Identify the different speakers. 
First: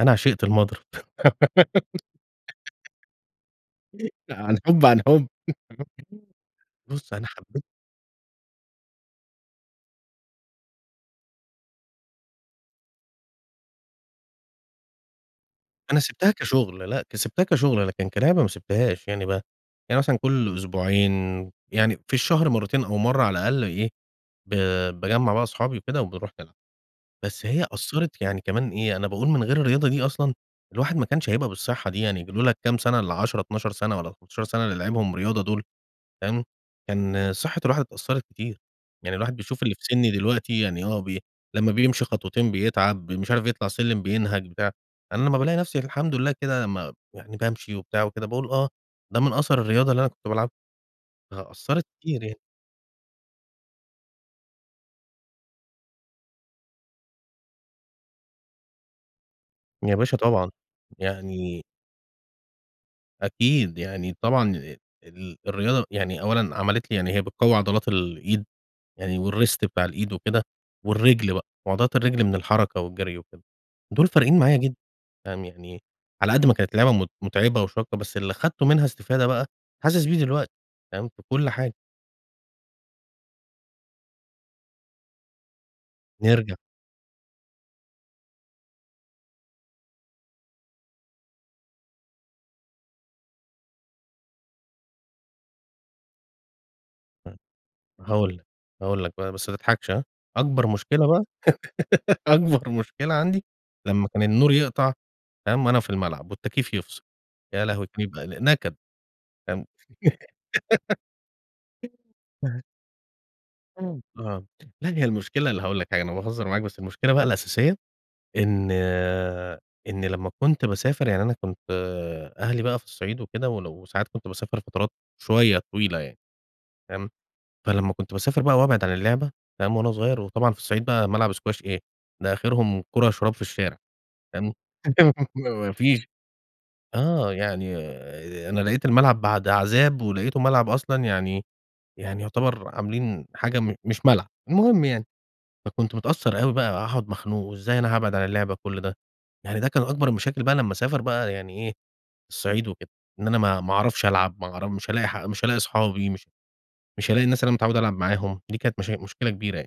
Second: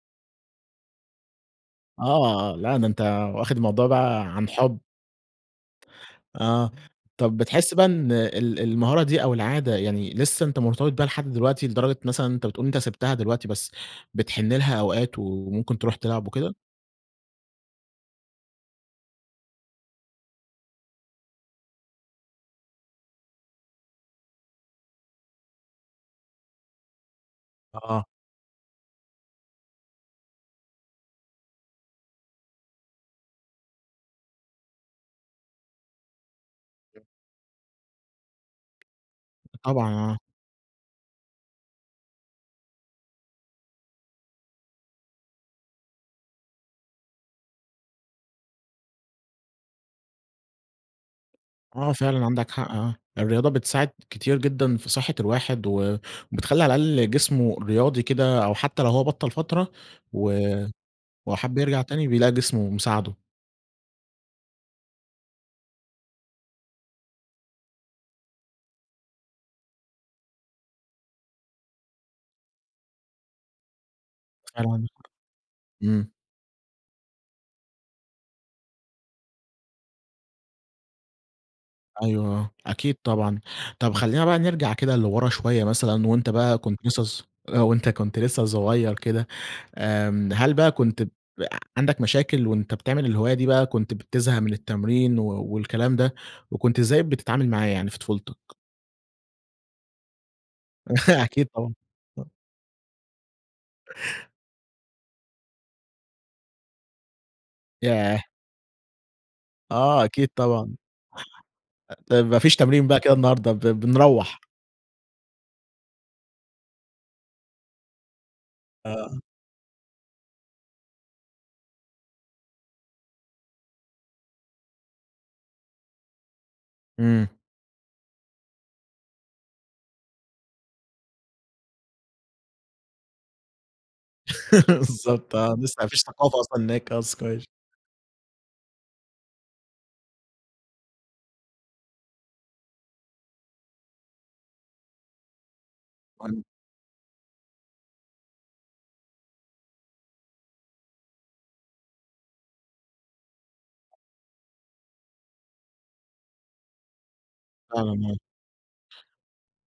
Speaker 1: أنا عشقت المضرب.
Speaker 2: آه، لا ده أنت واخد الموضوع بقى
Speaker 1: لأ،
Speaker 2: عن
Speaker 1: عن
Speaker 2: حب.
Speaker 1: حب، عن حب.
Speaker 2: آه،
Speaker 1: [unintelligible] بص أنا
Speaker 2: طب
Speaker 1: حبيت
Speaker 2: بتحس بقى إن ال المهارة دي أو العادة يعني لسه أنت مرتبط بيها لحد دلوقتي، لدرجة مثلًا أنت بتقول أنت سبتها دلوقتي، بس بتحن لها أوقات وممكن تروح
Speaker 1: أنا
Speaker 2: تلعب
Speaker 1: سبتها
Speaker 2: وكده؟
Speaker 1: كشغل لأ، ك سبتها كشغل، لكن كلعبة ما سبتهاش. يعني بقى يعني مثلًا كل أسبوعين يعني في الشهر مرّتين أو مرّة على الأقل إيه، ب باجمع بقى أصحابي وكده وبنروح نلعب. بس هي
Speaker 2: آه.
Speaker 1: أثرت يعني كمان إيه، أنا باقول من غير الرياضة دي أصلًا الواحد ما كانش هيبقى بالصحّة دي، يعني لولا الكام سنة ال10، 12 سنة والّا 14 سنة اللي لعبهم رياضة دول فاهم؟
Speaker 2: امم.
Speaker 1: كان صحّة الواحد اتأثرت كتير. يعني الواحد بيشوف اللي في
Speaker 2: طبعًا،
Speaker 1: سني
Speaker 2: آه.
Speaker 1: دلوقتي يعني آه، بي لمّا بيمشي خطوتين بيتعب مش عارف يطلع السلم بينهج بتاع، أنا لمّا بالاقي نفسي الحمد لله كده لمّا يعني بامشي وبتاع وكده باقول آه، ده من أثر الرياضة اللي أنا كنت بالعبها. فأثرت
Speaker 2: آه،
Speaker 1: كتير
Speaker 2: فعلًا
Speaker 1: يعني.
Speaker 2: عندك حق، آه. الرياضة بتساعد كتير جدًا في صحّة الواحد وبتخلّي على الأقل جسمه رياضي كده أو حتّى لو هو بطل فترة
Speaker 1: يا باشا طبعًا.
Speaker 2: و وحب
Speaker 1: يعني
Speaker 2: يرجع تاني، بيلاقي جسمه مساعده.
Speaker 1: أكيد. يعني طبعًا، [unintelligible] ال الرياضة يعني أولًا عملت لي يعني هي بتقوى عضلات الإيد، يعني والWrist بتاع الإيد وكده، والرجل بقى وعضلات الرجل من الحركة والجري وكده، دول فارقين معايا
Speaker 2: فعلًا
Speaker 1: جدًا،
Speaker 2: عندك حق.
Speaker 1: فاهم؟ يعني
Speaker 2: امم.
Speaker 1: على قد ما كانت لعبة مت متعبة وشاقة بس اللي خدته منها استفادة بقى حاسس بيه دلوقتي، فاهم؟ في كل حاجة.
Speaker 2: أيوه، آه، أكيد طبعًا. طب خلّينا بقى نرجع كده لورا شويّة مثلًا، وأنت
Speaker 1: نرجع.
Speaker 2: بقى كنت لسّه ص آآ، وأنت كنت لسّه صغيّر كده، آمم، هل بقى كنت عندك مشاكل وأنت بتعمل الهواية دي بقى كنت بتزهق من التمرين و والكلام ده، وكنت إزاي
Speaker 1: امم،
Speaker 2: بتتعامل معاه يعني في طفولتك؟
Speaker 1: هاقول لك، هاقول لك بقى، بس ما تضحكش ها؟ أكبر مشكل بقى
Speaker 2: أكيد طبعًا، آه.
Speaker 1: أكبر مشكلة عندي، لمّا كان النور يقطع، فاهم، وأنا في الملعب، والتكييف يفصل، يا لهوي! كان
Speaker 2: ياه!
Speaker 1: يبقى ن نكد، فاهم؟
Speaker 2: آه، أكيد طبعًا. أ طيب ما فيش تمرين بقى كده النهاردة ب
Speaker 1: امم،
Speaker 2: بنروَّح.
Speaker 1: آه، لا هي المشكلة اللي هاقول لك حاجة أنا باهزر معاك، بس المشكلة بقى الأساسية، إن
Speaker 2: آه.
Speaker 1: إن لمّا كنت باسافر يعني أنا كنت أهلي بقى في الصعيد وكده ولو ساعات كنت باسافر فترات شويّة طويلة يعني، فاهم؟
Speaker 2: امم.
Speaker 1: فلما كنت باسافر بقى وابعد عن اللعبة، فاهم، وأنا صغيّر وطبعًا في الصعيد بقى ملعب سكواش إيه! ده آخرهم كرة شراب في الشارع. تمام،
Speaker 2: بالضبط،
Speaker 1: ما
Speaker 2: آه.
Speaker 1: ما
Speaker 2: لسه ما فيش
Speaker 1: فيش
Speaker 2: ثقافة أصلًا هناك آه،
Speaker 1: آه،
Speaker 2: اسكواش.
Speaker 1: يعني أنا لقيت الملعب بعد عذاب، ولقيته ملعب أصلًا يعني يعني يعتبر عاملين حاجة م مش ملعب. المهم يعني، فكنت متأثر
Speaker 2: هن
Speaker 1: أوي بقى وهاقعد مخنوق وإزاي أنا هابعد على اللعبة كل ده، يعني ده كان أكبر المشاكل بقى لمّا أسافر بقى يعني إيه، الصعيد وكده إن أنا ما ما أعرفش ألعب ما أعر مش هالاقي مش هالاقي أصحابي مش مش هالاقي الناس اللي أنا متعوّد
Speaker 2: فعلًا،
Speaker 1: ألعب
Speaker 2: آه.
Speaker 1: معاهم، دي كانت مشا مشكلة كبيرة يعني.